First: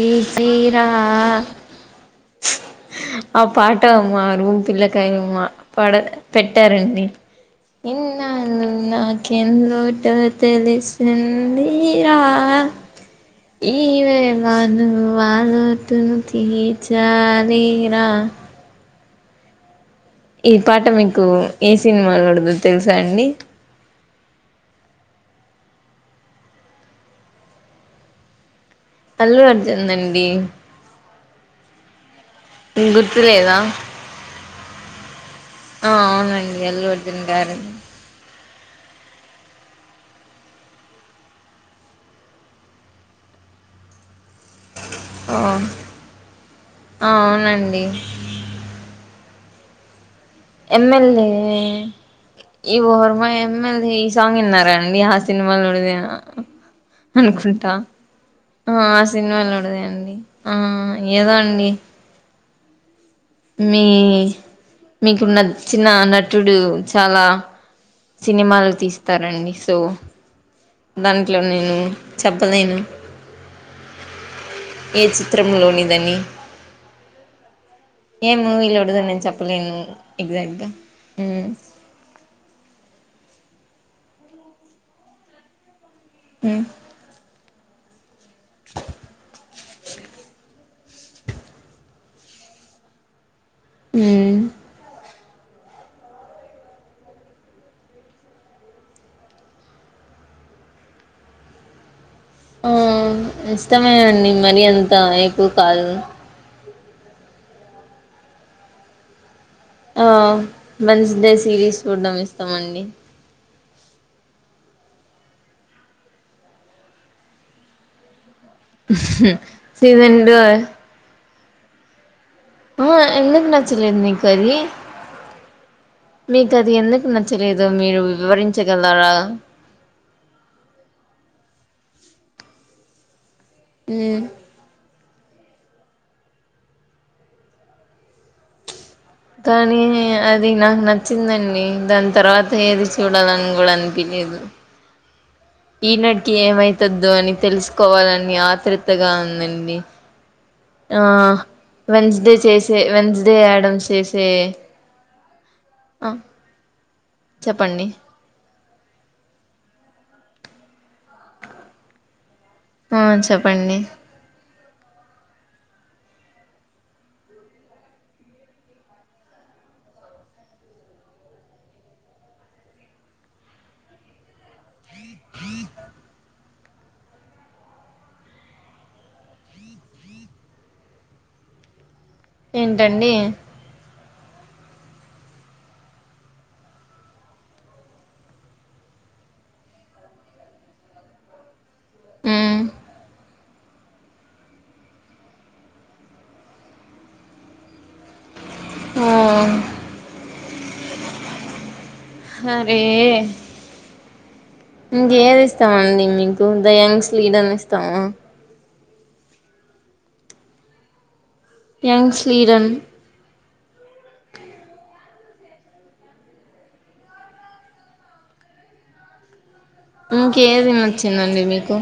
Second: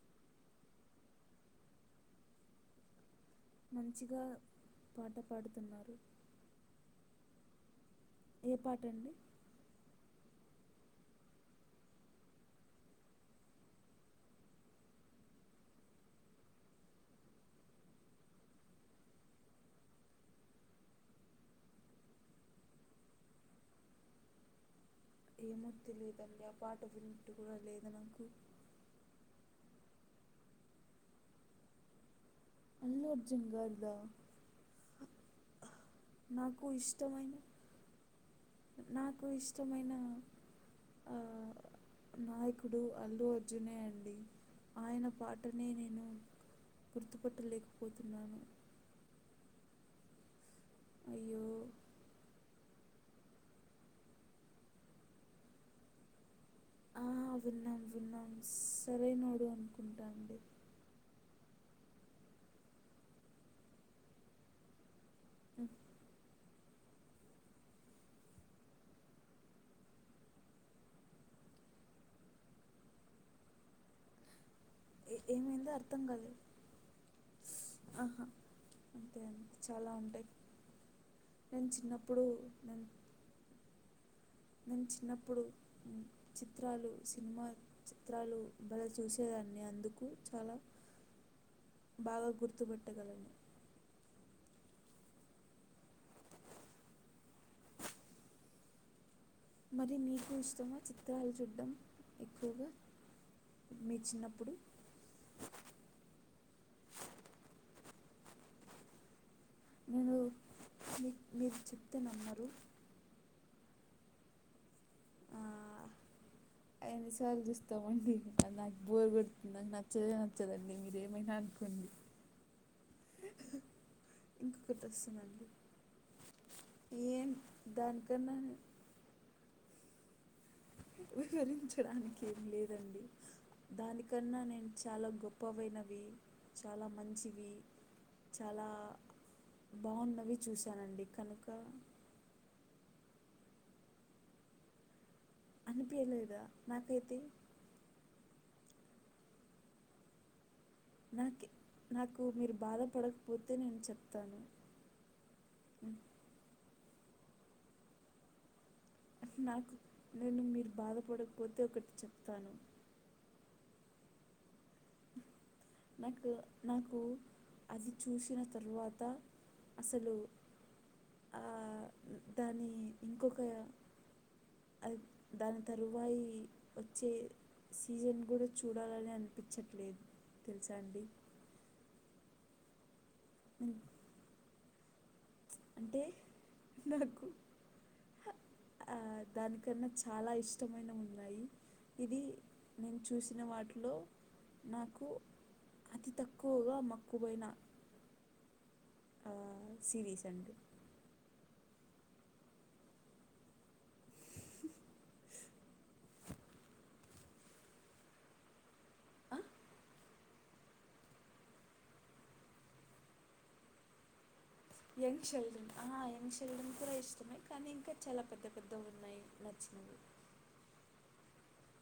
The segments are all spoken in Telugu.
ఏతీయ్రా ఆ పాట మంచిగా మా రూమ్ పాట పిల్లకాయలూ పాడుతున్నారు పాడే పెట్టారండి ఏ ఎన్నాళ్ళు పాట అండి నాకేం లోటు తెలిసిందిరా ఈవే అ నువ్ వాళుతుంటే తీర్చాలిరా ఈ పాట మీకు ఏ సినిమాలో లోనేదో తెల్స అండి ఏమో తెలిదండి ఆ పాట వినట్ కూడా లేద్నాకు అల్లు అర్జున్ ది అండి మిక్ అల్లు అర్జున్ గుర్తులేదా గారిదా ఆ అవును అండి నాకు అల్లుఅర్జున్ ఇష్టమైన గారి నాకు ఇష్టమైన ఆ నాయ్కుడు అల్లుఅర్జునే అండి ఆయన ఆ పాటనే నేను అవునండి గుర్తుపట్టలేకపొతున్నాను ఎమ్ఎల్ఏ అయ్యో యు ఆర్ మై ఎమ్మెల్యే ఈ సాంగ్ విన్నారండి ఆ సినిమా లోనిదే ఆ విన్నాం విన్నాం ఆ ఆ సినిమాలో సరైనోడు లోనిదే అనుకుంటా అండి ఆ ఏదో అండి మీ మీకు నచ్చిన నచిన్న చుడు చాలా సినిమాలు తిస్తారండి సో దాంట్లో నేను చెప్పలేేను ఏ ఏమైందో అర్థం చిత్రంలొనిదని కాలేదు ఆహా ఏం మూవీ లోదిడో అంతే నేన్ అండి చెప్పలేను చాలా ఉంటాయి ఎగ్జక్ట్గా నన్ నేన్ చిన్నప్పుడు మ్మ్ చిత్రాలు సిన్మా చిత్రాలు బలే చూసేదాన్ని అందుకు చాల బాగా గుర్తుపట్టగలను ఉ [inaudible] మరి మీకు ఇష్టమ చిత్రాలు చూడ్డం ఆ ఇష్టమేండి చిన్నప్పుడు మరీ అంత ఎక్కువ కాదు ఆ నేను మీ వెన్సడే మీరు సిరీస్ చెప్తే చూడ్డం నమ్మరు ఇష్టమండి ఆ అయన్నిసార్లు చూస్తమండి నాక్ బోర్ కొడుతుంది నాకు సీజన్ టూ నచ్చదేనచ్చదండి మీరేమైనా అనుకోండి ఆ ఎందుక్ నచ్చలేదు నీకది ఇంకొకటి వస్తుందండి మీకది ఎందుకు ఏం నచ్చలేదు మీరు దానికన్నా వివరించగలరా వివరించడానికి ఏం లేదండి మ్ దానికన్నా నేను చాలా గొప్పవైనవి చాలా మంచివి చాలా కానీ బాగున్నవి అది నాకు చూశానండి కనుక నచ్చిందండి దాని తర్వాత ఏది చూడాలని కూడా అనిపిలేదు ఈనాటికి అనిపించలేదా ఏమైతుందో నాకైతే అని తెలుసుకోవాలని ఆత్రుత్ తృతగా ఉందండి ఆ నాకు నాకు వెన్స్డే మీరు చేసే వెన్స్డే బాధపడకపోతే ఆడం నేను చేసే చెప్తాను ఆ చెప్పండి నాకు నేను మీరు బాదపడకపోతే ఒకటి చెప్తాను ఆ చెప్పండి నాకు నాకు అది చూసిన తరువాత అసలు ఆ దాన్ని ఇంకొక అది దాని తరువాయి వచ్చే సీజన్ కూడా చూడాలని అనిపించట్లేదు తెల్సా అండి ఏంటండి ఉ అంటే నాకు ఆ దానికన్నా చాలా ఇష్టమైనవున్నాయి ఇది ఆ నేను చూసి సినా వాట్లో నాకు అతి తక్కువగా మక్కుపోయిన ఆ సిరీసండి హరే ఇంకేది ఇష్టమండి మీకు ద యంగ్స్ లీడన్ ఇష్టమా యంగ్ స్లీడన్ యంగ్ చిల్డ్రన్ ఆ యంగ్ చిల్డ్రన్ కూడా ఇష్టమే కానీ ఇంకా చాలా పెద్ద పెద్ద ఉన్నాయి నచ్చిన ఇంకేది నచ్చిందండి మీకు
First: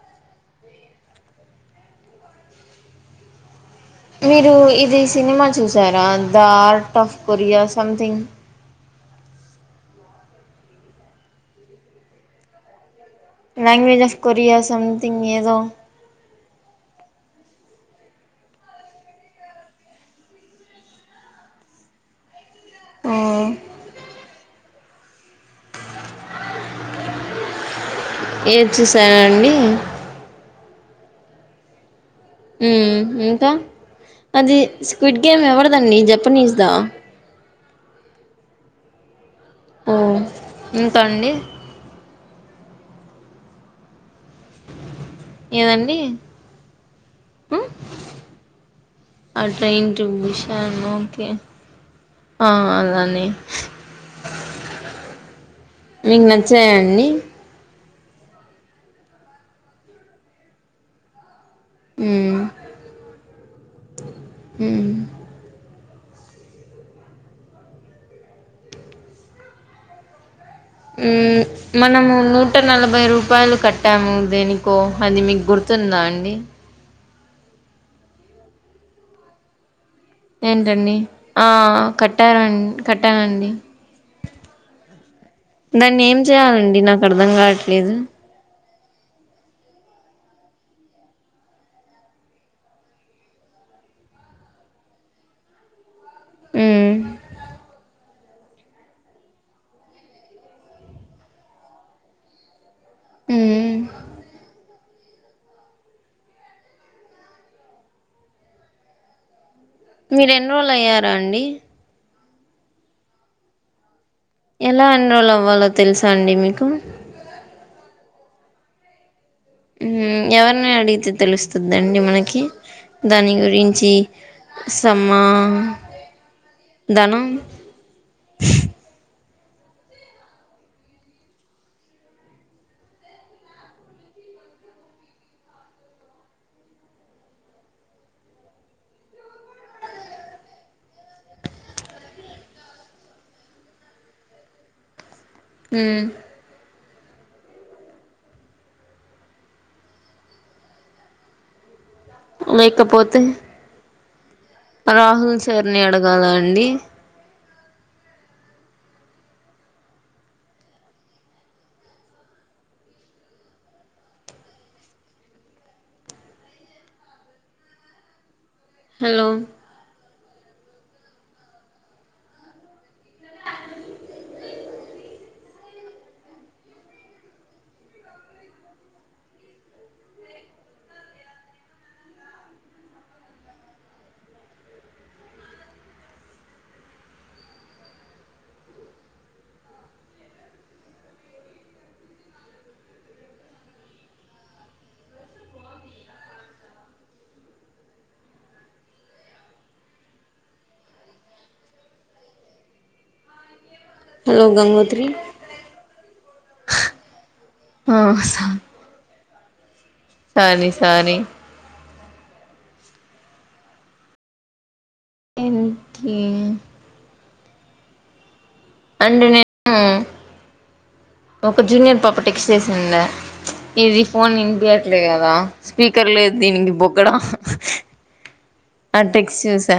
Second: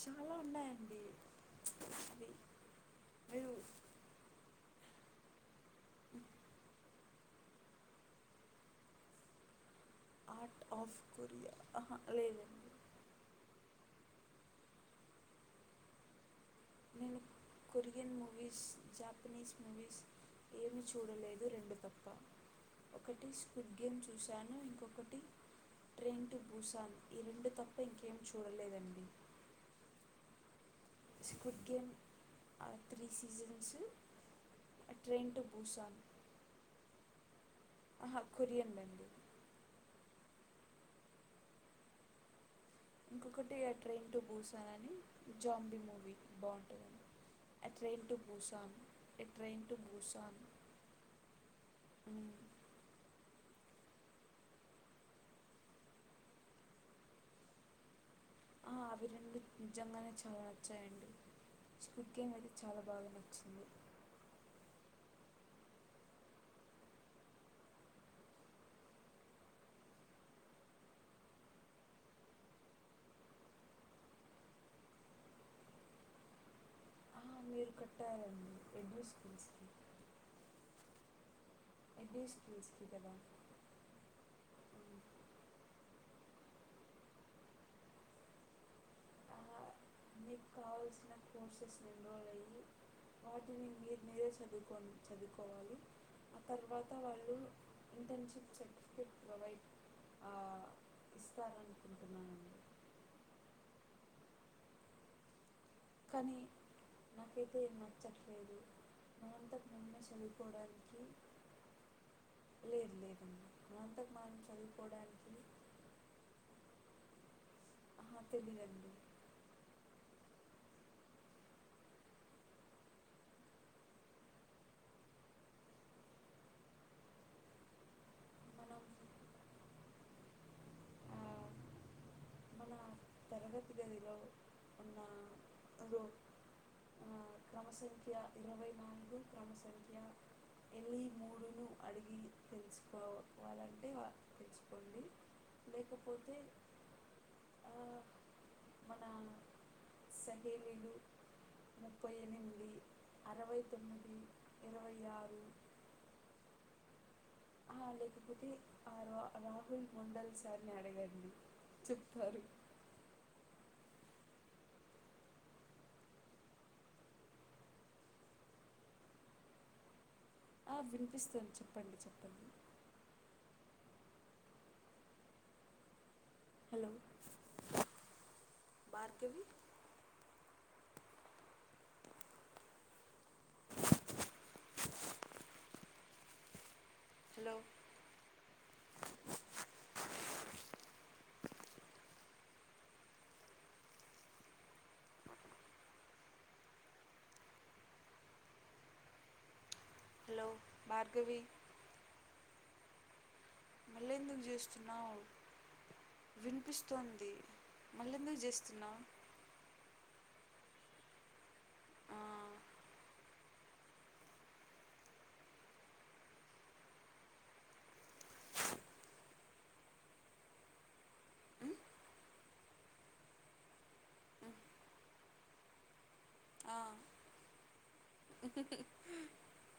చాలా ఉన్నాయండి అది మీరు మీరు ఇది సినిమా చూసారా the art of Korea something art of Korea ఆహా లేదండి లాంగ్వేజ్ ఆఫ్ కొరియా సమ్థింగ్ ఏదో నేను కొరియన్ మూవీస్ జాపనీస్ మూవీస్ ఏమి చూడలేదు రెండు తప్ప ఆ ఒకటి స్క్విడ్ గేమ్ చూసాను ఇంకొక ఒకటి ట్రైన్ టు భూసాన్ ఈ రెండు తప్ ఏది చూసారండి స్క్విడ్ గేమ్ త్రీ ఉమ్ ఇంకా సీజన్స్ అది squid train to game Busan ఎవరిదండి జపనీస్ దా ఆహా కొరియన్వే ఒ ఇంకండి ఇంకొకటి ఆ ట్రైన్ టు బూసాన్ అని జాంబీ ఏదండి మూవీ బాగుంటది ఎ ట్రైన్ టు బూసాన్ ఎ ఆ train to train Busan Busan okay ఆ అలాన్నే మీకు నచ్చాయండి ఆ అవి రెండు నిజంగానే చాలా నచ్చాయండి స్క్విడ్ గేమ్ మ్మ్ అయితే చాలా బాగా నచ్చింది మ్మ్ ఉ మనము నూట నలభై రూపాయలు కట్టాము దేనికో అది మీకు గుర్తు తుంద అండి ఆ, మీరు కట్టారండి ఎడ్రెస్కి ఏంటండి ఆ కట్టారం స్కిల్స్కి కదా కట్టానండి ఉమ్. దాన్ని ఏం చేయాలండి నాకు అర్ధం కావట్లేదు ఆ, మీకు కావాల్సిన కోర్సెస్ని ఎన్రోల్ అయ్యి వాటిని మీరు మీరే చదువుకో చదువుకోవాలి ఆ తర్వాత మ్మ్ వాళ్ళు ఇంటర్షిప్ సర్టిఫికెట్ ప్రొవైడ్ ఆ ఇస్తారనుకుంటున్నానండి ఊ మ్ కానీ నాకైతే నచ్చట్లేదు నువంతా మీరు ఎన్రోల్ అయ్యారా అండి లేదు లేదు అండి ఎలా ఎన్రోల్ అవ్వాలో తెలుసా అండి మీకు ఆ తెలిదండి ఉ ఎవరిని అడిగితే తెలుస్తుందండి మనకి దాని గురించి సమ్మా దను మనం ఆ మన తరగతి గదిలో ఉన్న రో ఆ క్రమ సంఖ్య ఇరవై నాలుగు క్రమ సంఖ్య ఎల్లి మూడును అడిగి తెలుసుకోవాలంటే వాళ్ళు తెలుసుకోండి లేకపోతే ఆ మన సగేలీలు ముప్పై ఎనిమిది లేకపోతే అరవై తొమ్మి రాహుల్ సార్ని అడగాల అండి ఆ లేకపోతే ఆ రాహుల్ ఉండల్ సార్ని అడగండి చెప్తారు హలో ఆ వినిపిస్తుంది చెప్పండి చెప్పండి hello Bhargavi hello hello Bhargavi మళ్ళీ ఎందుకు హలో గంగోత్రీ చేస్తున్నావు వినిపిస్తోంది మళ్ళీ ఎందుకు చేస్తున్నావ్ సారీ సారీ ఆ, హుమ్ అంటే నేను ఒక జూనియర్ పాప టెక్స్ చేసింద ఇది ఫోన్ ఇంపయట్లేదు కదా స్పీ కర్లేదు దీనికి ఆ, బొకడ ఆ టెక్స్ చేసా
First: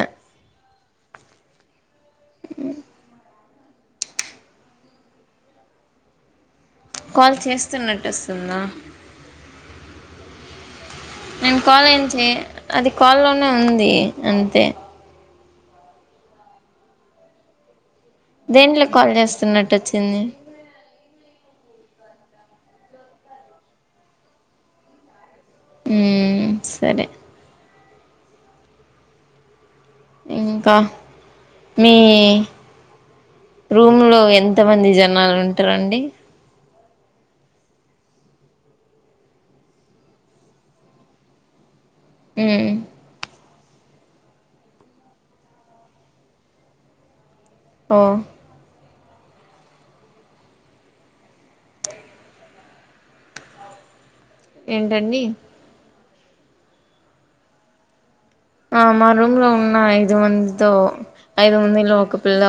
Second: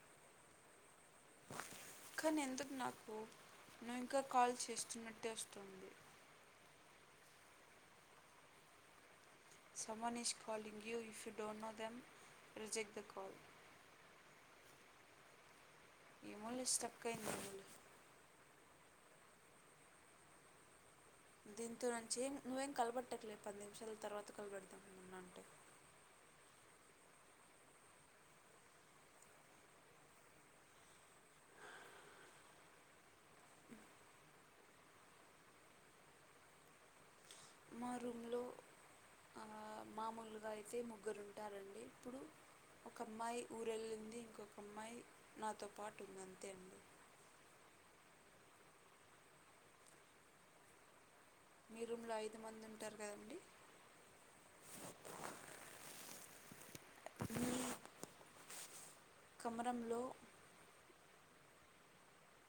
కాని ఎందుకు నాకు నువ్వు ఇంకా కాల్ చేస్తున్నట్టే వస్తుంది కాల్ చేస్తున్నట్టు వస్తుందా someone is call you నేను కాల్ ఏం చెయ్ అది రిజెక్ట్ ద కాల్ లోనే ఉంది అంతే ఏమోలే స్ట్రక్ అయింది అనుకుంట దేంట్లో కాల్ చేస్తున్నట్టు వచ్చింది దీంతో నుంచి నువ్వేం కలబట్టట్లేదు పది నిమిషాల తర్వాత కలబడతాన అంటే హ్మ్ సరే ఇంకా మీ రూమ్ లో ఎంత మంది జనాలు ఉంటారండి మా రూంలో మామూలుగా అయితే ముగ్గురు ఉంటారండి ఊ మ్ ఊరేలింది ఇంకొక అమ్మాయి నాతో పాటు ఉంది అంతే అండి ఓ మీ రూమ్ లో ఐదు మంది ఉంటారు కదండి ఏంటండి మీ ఆ మా రూమ్ లో ఉన్న కమరంలో ఐదు మందితో ఐదు ముంది లొ ఒక పిల్ల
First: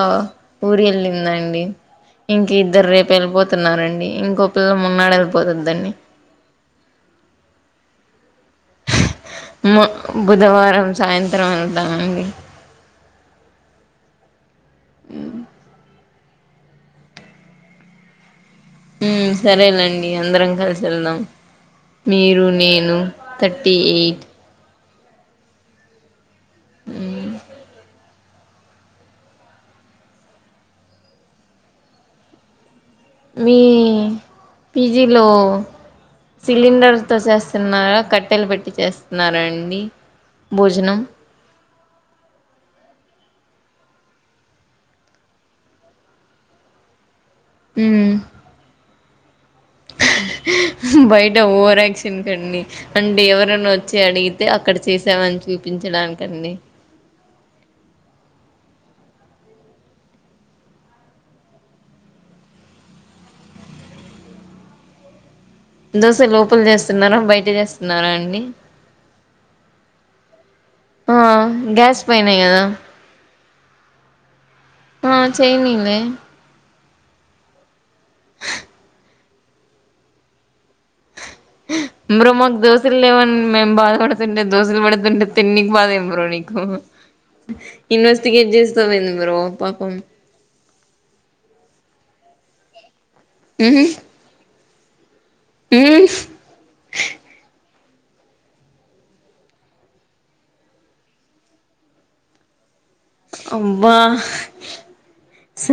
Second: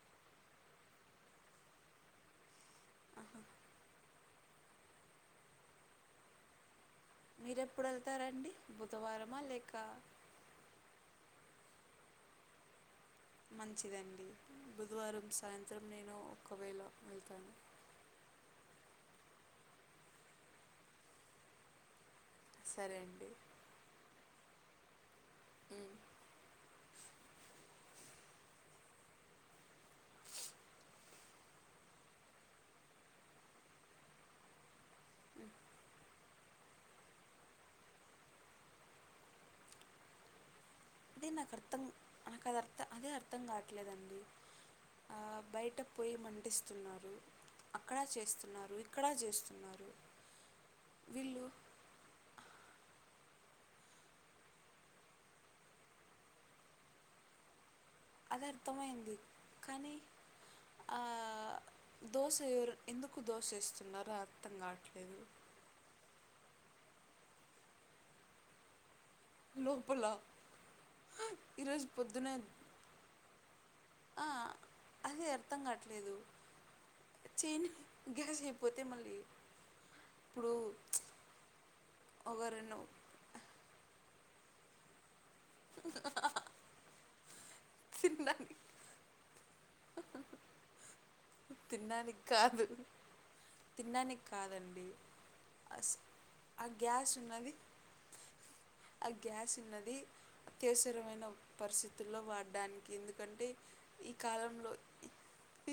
ఊరి కెళ్ళిందండి ఇంక ఇద్దరు రేపు వెళ్ళిపోతున్నారండి ఇంకో పిల్ల మోన్నాడు వెళ్ళిపోతదండి మీరేప్పుడు వెళ్తారండి బుధవారమా లేక మ బుధవారం సాయంత్రం వెళ్తామండి మంచిదండి బుధవారం సాయంత్రం నేను ఒకవేళ వెళ్తా హ్మ్ సరేనండి అందరం కలిసి వెళ్దాం మీరు నేను సరే అండి థర్టీ ఎయిట్ హ్మ్ హ్మ్ మీ పిజిలో సిలిండర్ తొ చేస్తున్నారా కట్టెలు పెట్టి చేస్తున్నారా అండి భోజనం అదే నాకు అర్థం నాకు అద అర్థం అదే అర్థం దం కావట్లేదండి బయట పోయి మంటిస్తున్నారు అక్కడ ఉమ్ చేస్తున్నారు ఇక్కడ చేస్తు బయట ఓవరక్షనకండి అండి ఎవరనా వచ్చి అడిగితే అక్కడ చేసామని చూపించడానికండి అదె అర్థమయింది కానీ ఆ, దోశ ఏయరు ఎందుకు దోశ వేస్తున్నారో అర్థం కావట్లేదు దోసే లోపల చేస్తున్నారా బయట చేస్తున్నారా అండి లోపల ఆ ఈరోజ్ గ్యాస్ పొద్దునే పైనే కదా ఆ ఆ అదె అర్థం చేయనీలే కాట్లేదు చేన్ గ్యాస్ అయిపోతే మళ్ళీ ఇప్పుడు బ్రో ఒక మాకు రెండు దోశలు లేవని మేము బాధపడుతుంటే దోశలు పెడుతుంటే తిన్నికి బాదం బ్రో నీకు ఇన్వెస్టిగేట్ తినడానికి చేస్తావ్ ఏంది బ్రో ప తిండానికి కాదు ఉహు తినడానికి కాదం అస్ ఉమ్ ఆగ్యాసు ఉన్నది ఆ గ్యాస్ ఉన్నది అత్యవసరమైన పరిస్థితుల్లో వాడడానికి ఎందుకంటే అబ్బా ఈ కాలంలో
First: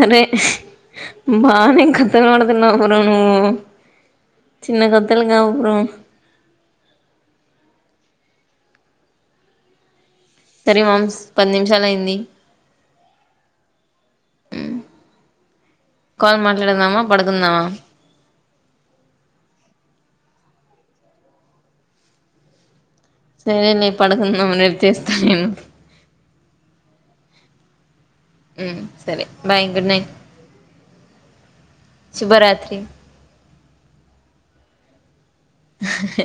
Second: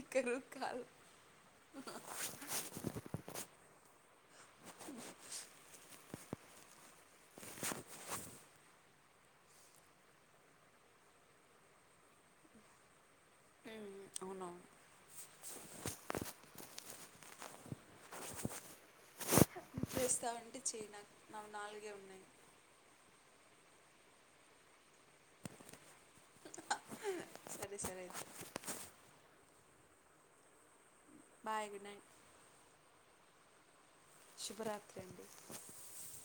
ఎక్కడ బానేే కతల్పడుతున్నావ్ బ్రో నువు చిన్న కతలు కావు బ్రో సరే మమ్స్ పది నిమిషాలు అయింది అవునవును హ్మ్ కాల్ మాట్లాడుదామా పడుకుందామా చేస్తావంటే చేయి నాకు నావి నాలుగే ఉన్నాయ్ సరేనే పడుకున్నము రేపు చేస్తా నేను సరే సరే అయితే ఉమ్ సరే అండి bye good night bye good night శుభరాత్రి శుభరాత్రి అండి ఆహ్ హ్